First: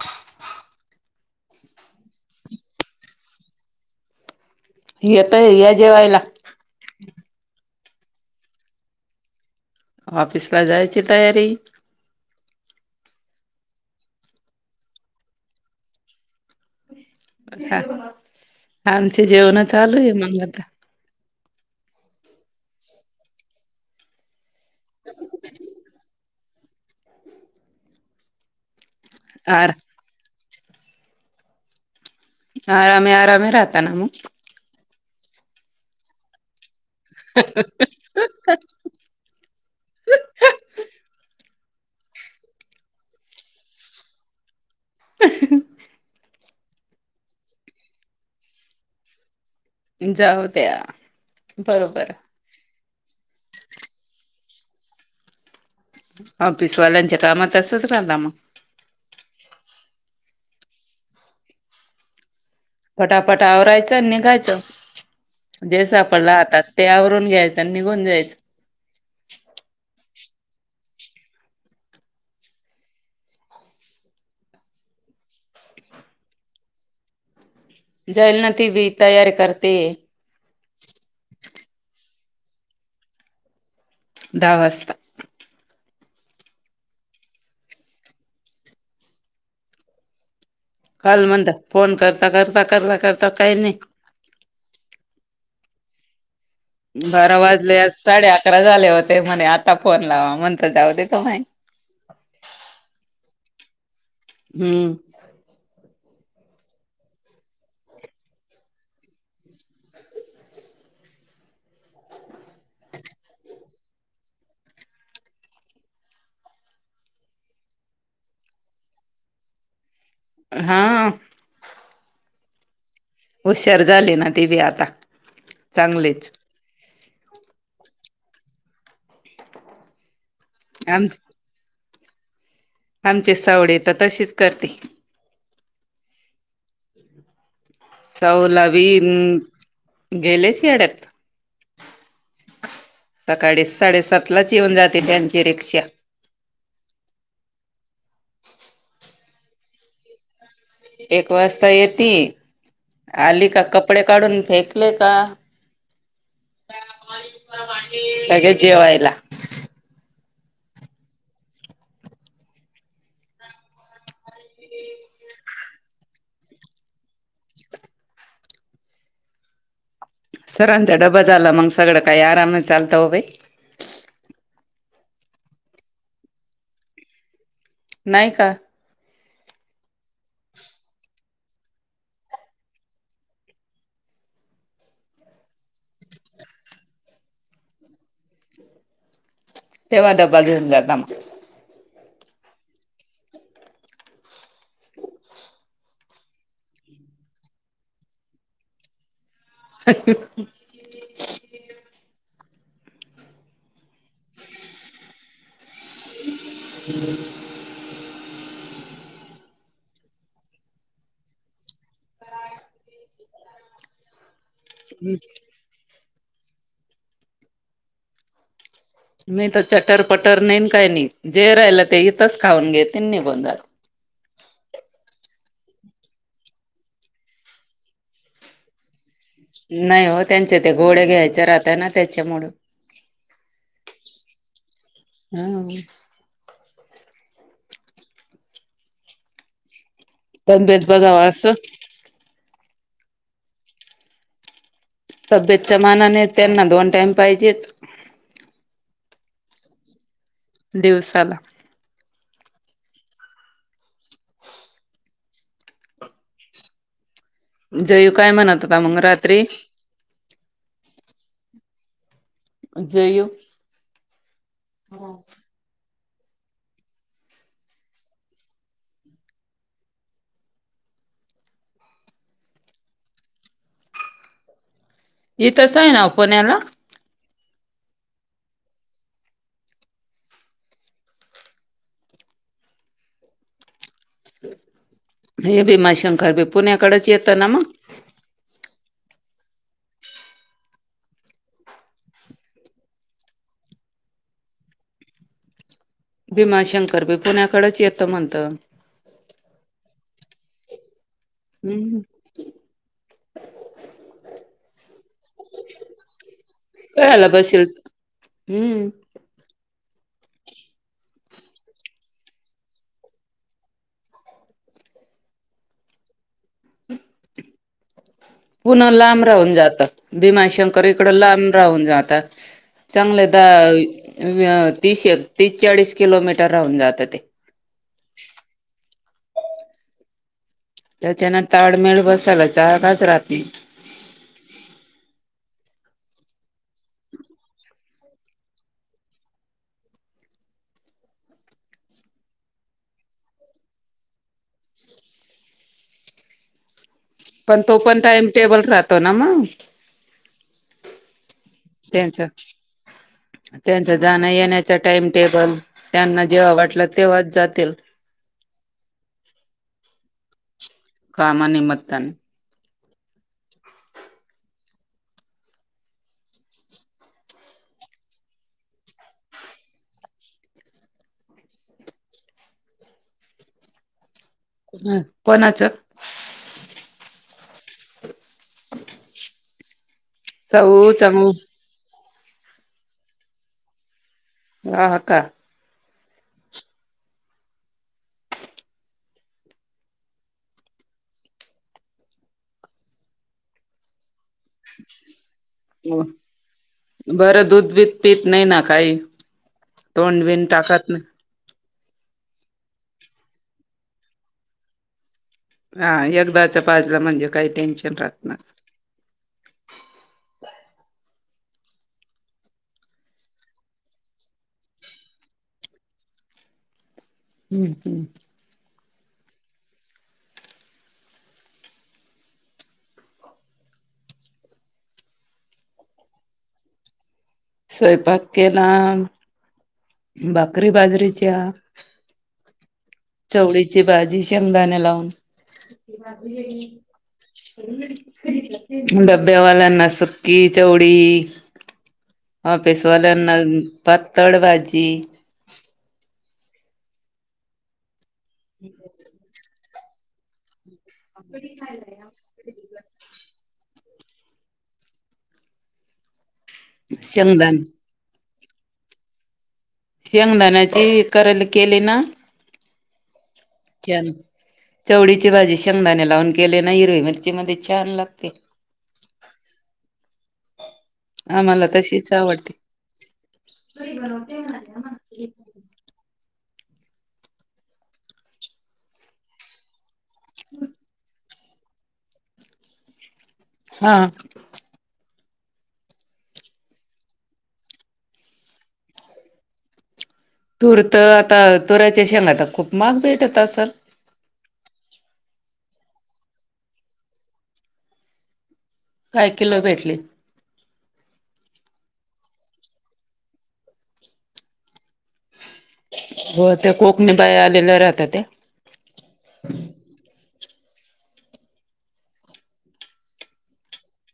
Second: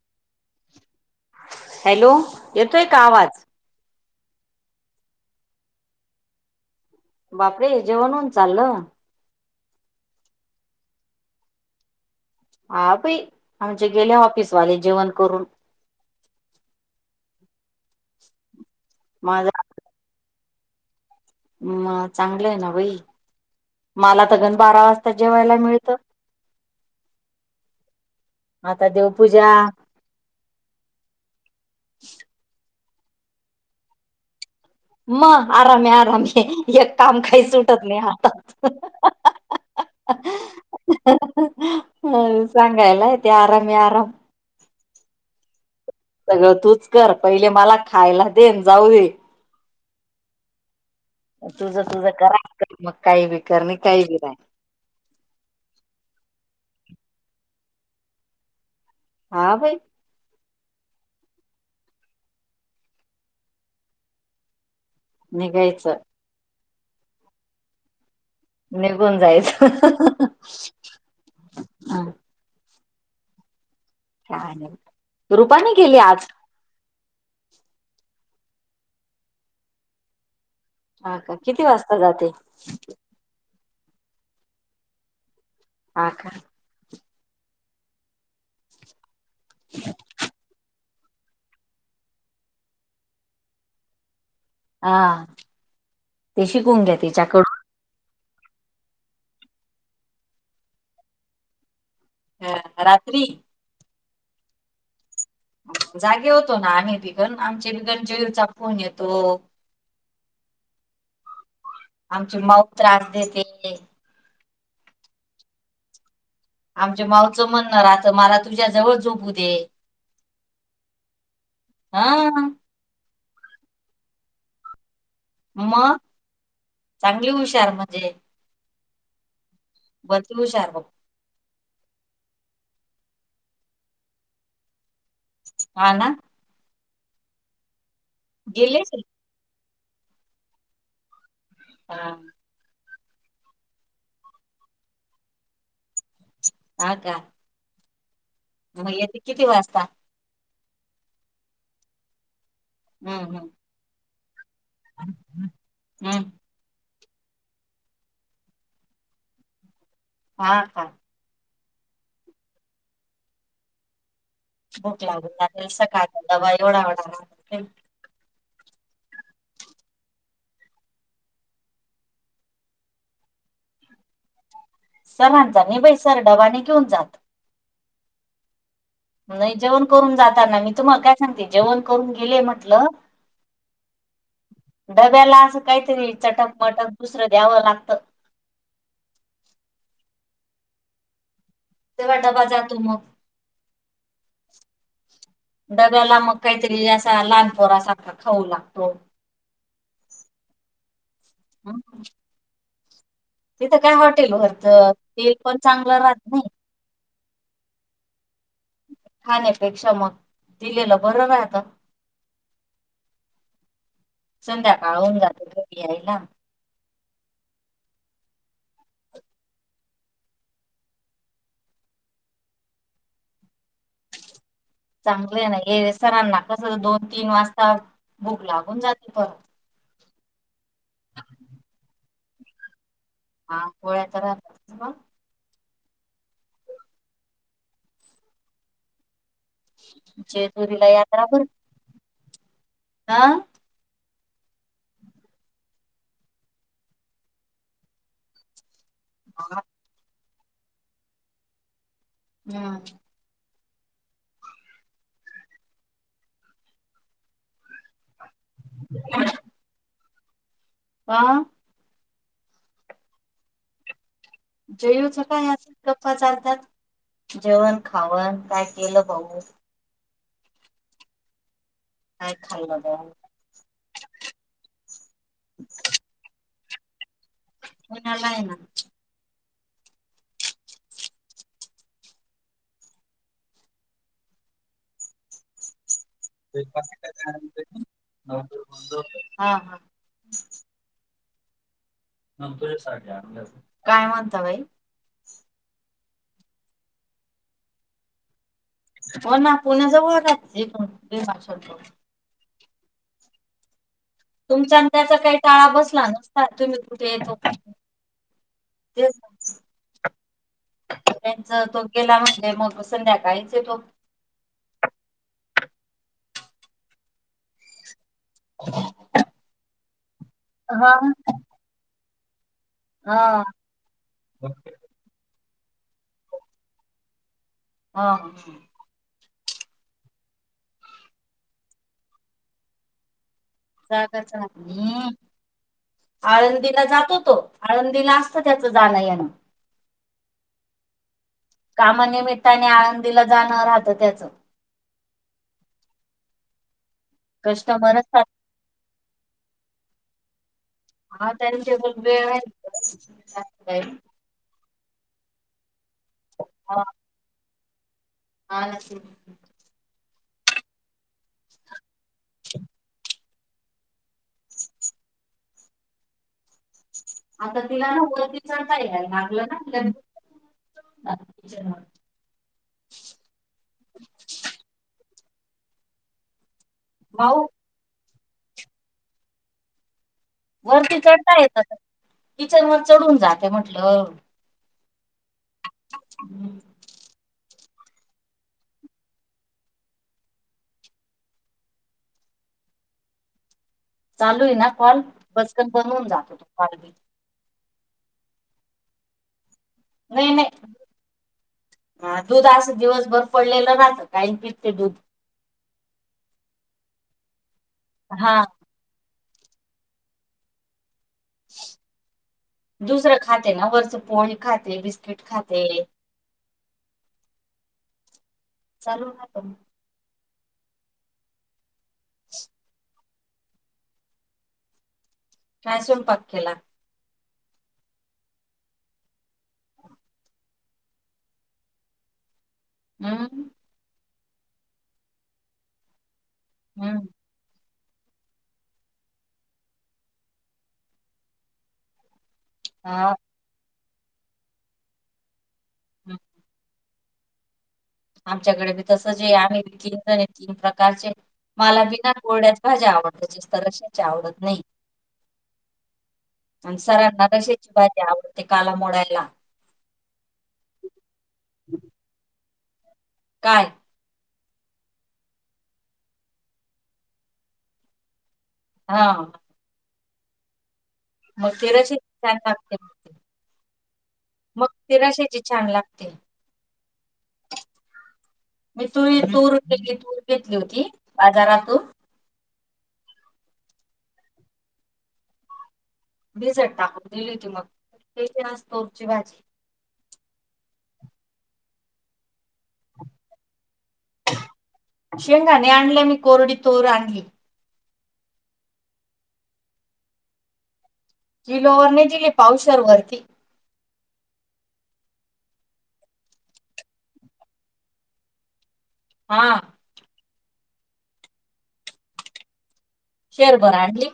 च हॅलो येतोय का आवाज? येतय या जेवायला. बापरे जेवण होऊन चाललं! ऑफिसला जायची तयारी. आपी आमचे गेले ऑफिसवाले जेवण करून. आमचे माझा जेवणा चालू आहे मंग आता. म चांगलंय ना बाई मला तगन बारा वाजता जेवायला मिळतं. आता देवपूजा आर आरामे आरामे राहता ना मग? मग आराम आहे आराम आहे एक काम काही सुटत नाही हातात. म सांगायला येतेे आराम आहे आराम. अ अगं तूच कर पहिले मला खायला देन जाऊ दे जाऊ त्या्या. तुझं तुझं करा मग काही बी कर नाही काही बी नाही. ऑफिसवाल्यांच्या कामात तसंच करला मग. हा भाई. फटाफटा आवरायच आणि निघायचं निघायचं जेस आपण राहतात. ते आवरून घ्यायचं आणि निघून जायचं. निघून जायचा आं रुपानी केली आज? जायल ना ती बी तयारी करते. हा का किती वाजता जाते? दहा वाजता. ह का [inaudible] काल म्हणता फोन करता करता करला करता काही नाही. हा ते शिकून घ्या बारा तिच्याकडून वाजले साडे अकरा झाले होते म्हणे आता फोन लावा म्हणत जाऊ दे त माही. ह रात्री हम्म. जागे होतो ना आम्ही बिघन आमचे बिघन जईरचा फोन येतो. [inaudible] आमची मऊ त्रास देते. आमच्या मावचं म्हणणं राहतं मला तुझ्या जवळ झोपू दे. हा. हा हुशर झाले ना ती बी आता. मग चांगलेच चांगली हुशार म्हणजे बघू सार बघ कामच आमचे सावडे येतात तशीच करते हा ना गेले सवलवीन गेले शि याड्यात हा सकाळी साडेसात लाच येऊन जाते बॅनची रिक्षा ह का मग येथे किती वाजता एक वाजता येतती हम्म आली हम्म का कपडे काढून फेक का हम्म जेवायला हा हा भूक लागून जातेल सकाळचा दवा एवढा ढा राल सरांचा डबा झाला मग सगळं काही आरामने चालतं बा सर्ांचा नि बै सर डबानी घेऊन जात नाही का? नाही जेवण करून जाताना मी तुम्हाला काय सांगते जेवण करून गेले म्हटलं. डब्याला असं काहीतरी चटक मटक दुसरं द्यावं लागतं. तेव्हा डबा घेऊन जात आमचा, तेव्हा डबा जातो मग, डब्याला मग काहीतरी असा लहानपोरा अस खाऊ लागतो. ह हम तिथं काय हॉटेल भरत तेल पण चांगलं राहत नाही. ह खाण्यापेक्षा मग दिलेलं बरं का आता संध्याकाळ होऊन जातो घरी याईला मी तर चटर पटर नाहीन काय नाही जे राहिलं ते इथंच खाऊन घेत निघून ज चांगलं आहे ना हे सरांना कस दोन तीन वाजता बुक लागून जाते परत. नाही हो त्यांचे ते घोडे घ्यायचे राहत ना त्याच्यामु हा गोळ्या तरह हा तब्येत जेजुरीला बघावा यात्रा कर असं हा तब्येतच्या मानाने त्यांना दोन टाइम पाहिजेच म दिवसाला हम्म जयू काय म्हणत होता मग रात्री का जे जयऊच काय असल गप्पाचर्धात जेवण खावन काय केलं पाऊ काय खालाग हे तस आहे ना पुण्याला, पुण्याला आहे ना, हे भीमा शंकर भी पुण्याकडेच येतं ना मग हा हा न काय म्हणता बाई, भीमाशंकर भी पुण्याकडेच येतं म्हणत, हो ना पुणे जवळ चा हम्म तुमचा त्याचा काही टाळा बसला नसता तुम्ही कुठे कळायला येतो. बसेल हम्म तेच त्यांच तो गेला म्हणजे मग संध्याकाळीच तो, पुन्हा लांब राहून जात भीमाशंकर हा इकडं लांब राहून जात, चांगलं हा द तीश तीस चाळीस किलोमीटर राहून जातं ते हा ह ह त्याच्यान ताडमेळ बसायला चारकाच राहत नाही. जागाच हम् आळंदीला जातो तो आळंदीला असत त्याच जाणं याना कामानिमित्ताने आळंदीला जाणं राहत त्याचं पण तो कस्टमर पण असतात टाइम टेबल राहतो ना मग हा त्यांनी तेल त्यांच वेळ त्यांच जाणं येण्याचा टाइम टेबल त्यांना जेव्हा वाटलं तेव्हाच जातील ह कामा नि मतनी अ् आता तिला ना वरतीिच का या लागलं ना ति कोणाचं भाऊ चऊ वरती चऊ चढता येत किचन वर चढून जाते म्हटलं ह ह का हम्म चालू आहे ना कॉल बचकन बनवून जातो तो कॉल बी, बरं दूध बध पत नाही ना काही तोंड नाहीेन बिन टाकत नाही हा दूध असं दिवसभर पडलेलं नात काही पिकते दूध हा एकदाचा पाजला म्हणजे काही टेन्शन राहत ना, हा दुसरं खाते ना वरच पोळी खाते बिस्किट खाते. हम्म हम्म चालू ना कायसून पक केला स्वयंपाक केला भाकरी बाजरीच्या हम्म चवळी ची भाजी शेंगदाण्या लावून हम्म डब्यावाल्याना सुकी चवडी हा पेसवाल्याना पातळ भाजी हम् आमच्याकडेी तसं जे आम्ही विकले तीन प्रकारचे मला बिना कोरड्यात भाज्या आवडत रशा आवडत नाही आणि सरांना शेंगदाण रशाची बाज वती काला मोडायला शेंगदाण्याची करल केले ना काय केन चवळीची भाजी शेंगदाने लावून केले ना हिरवी मिरची मध्ये छान लागते हा मग आम्हाला तिराशी तशीच छान आवडते लागते मग तिराशाची छान लागते म तू तूरू घेतली होती बाजारातून हा भिझट टाकवून दिली होती मग तेतोरची भाजी तूर तर आता तुराच्या शेंगात खूप मार्ग भेट होता सर शेंगाणे आणले मी कोरडी तोर आणली काय किलो भेटली जिलोवरने दिली पावसर वरती हो त्या कोकणी बाय आलेल्या राहतात त्या हा शेअर बरा आणली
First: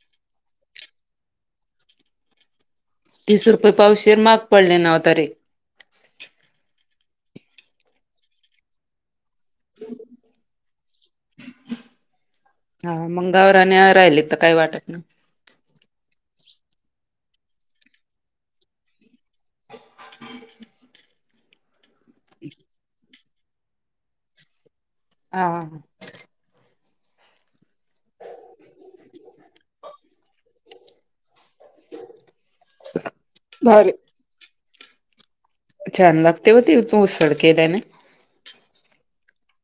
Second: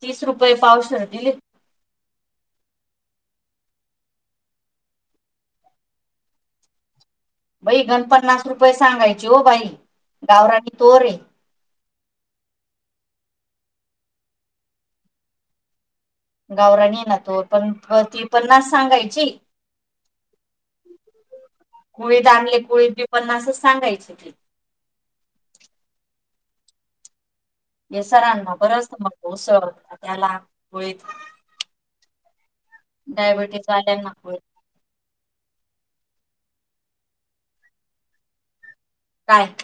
तीस रुपये पावसर दिले तीस रुपये पावशशीर मग पडले ना ना त रे बई गणपन्नास रुपये सांगायचे हो भाई गावरानी तोरे हा मंगावर आणि राहिले तर काही वाटत नाही गावराणी ना तो पण ती पन्नास सांगायची ह कुळीत आणले ‌. हा. येसरांना बरच मग सत त्याला होळीत. [inaudible] डायबिटीज भारी वाल्यांना. छान लागते होती इथून उसड केल्याने. काय?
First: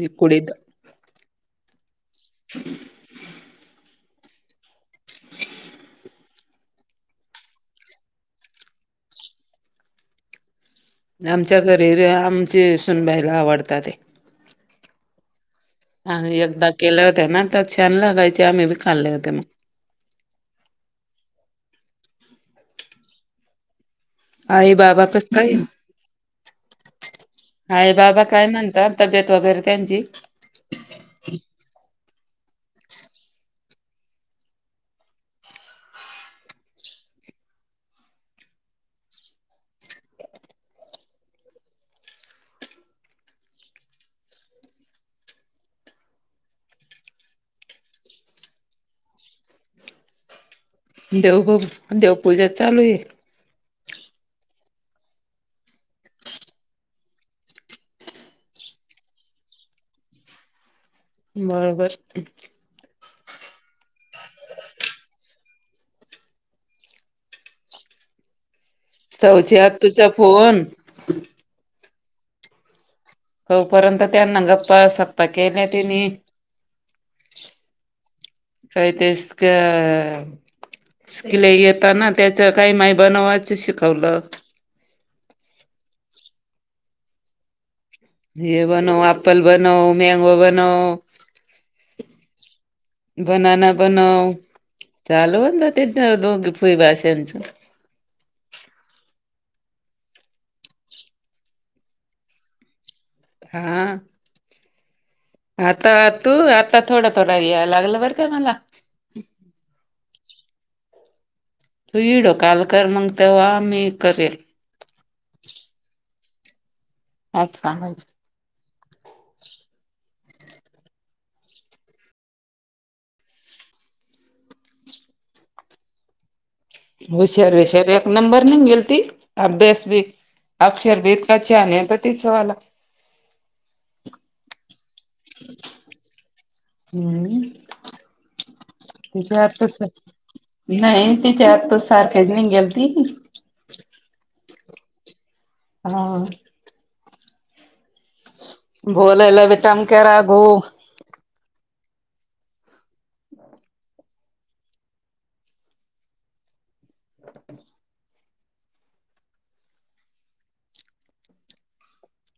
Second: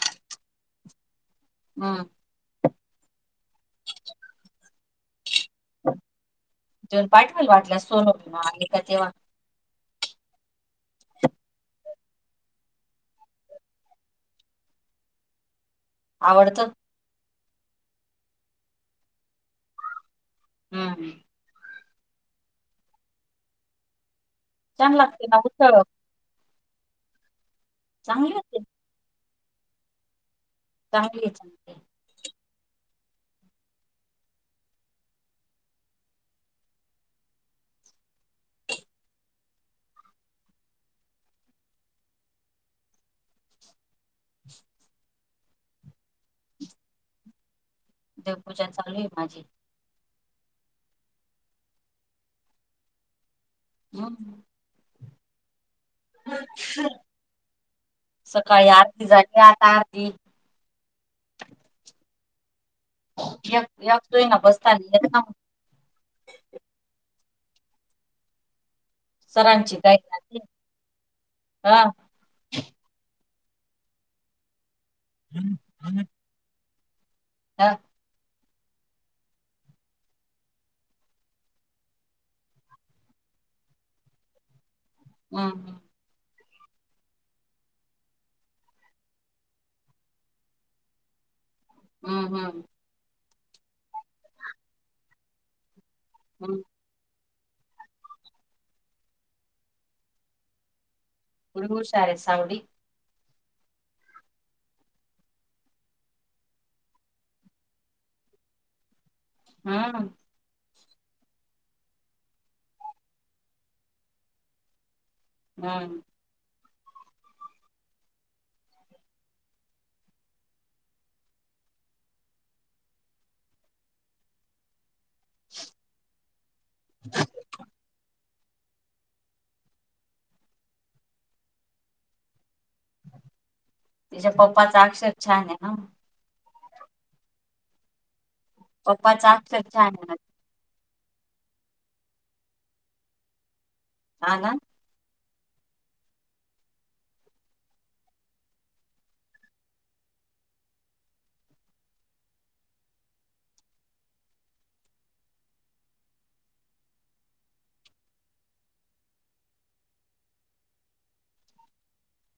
म कुडी हम् ह. [unintelligible] आमच्या घरी आमचे सूनबायला आवडतात ते. हा आवडतं एकदा केल्या होत्या ना तर छान लगायचे आम्ही बी खाल्ले होते मग. हम्म हम. आई छान बाबा कस लागते ना काय उसळ आई बाबा चांगली काय होते म्हणता तब्येत वगैरे त्यांची चांगली हाय. देवपूजा चालू आहे माझी. देव बघू देव पूजा चालू आहे. हम्. सकाळी आरती झाली आता आरती बरोबर. य [unintelligible] सवची सरांची गाय आत्तूचा फोन हा. [inaudible] तोपर्यंत त्यांना गप्पा सप्पा केल्या तिनी‌. हा काही तेच का. शिकले येताना त्याच काही माय बनवायच शिकवलं. हम. हे बनव ॲपल बनव मॅंगो बनव. हम्म हम्. बनाना बनव चालू तेच लोग हम्म फुई भाषच. गुरुषार आहे सावडी. हा. आता तू आता थोडा थोडा यायला लागलं बरं का मला. हा. तू व्हिडीओ कॉल म्हग तवा आम्ही करेल. हां. हच सांगायचं. [unintelligible] हुशर हुशर एक नंबर नि गेल ती. अभ्यास भी अक्षर भी तीच इतकं छान आहे तीचवाला. तिच्या पप्पाचा अक्षर छान आहे ना? हम्म पप्पाचा त्याच्या अक्षर अर्थच. छान आहे ना नाही तिच्या आत त सारखेच नाही गेलती. हा हा. हा. बोलवलाल विटम केरा घो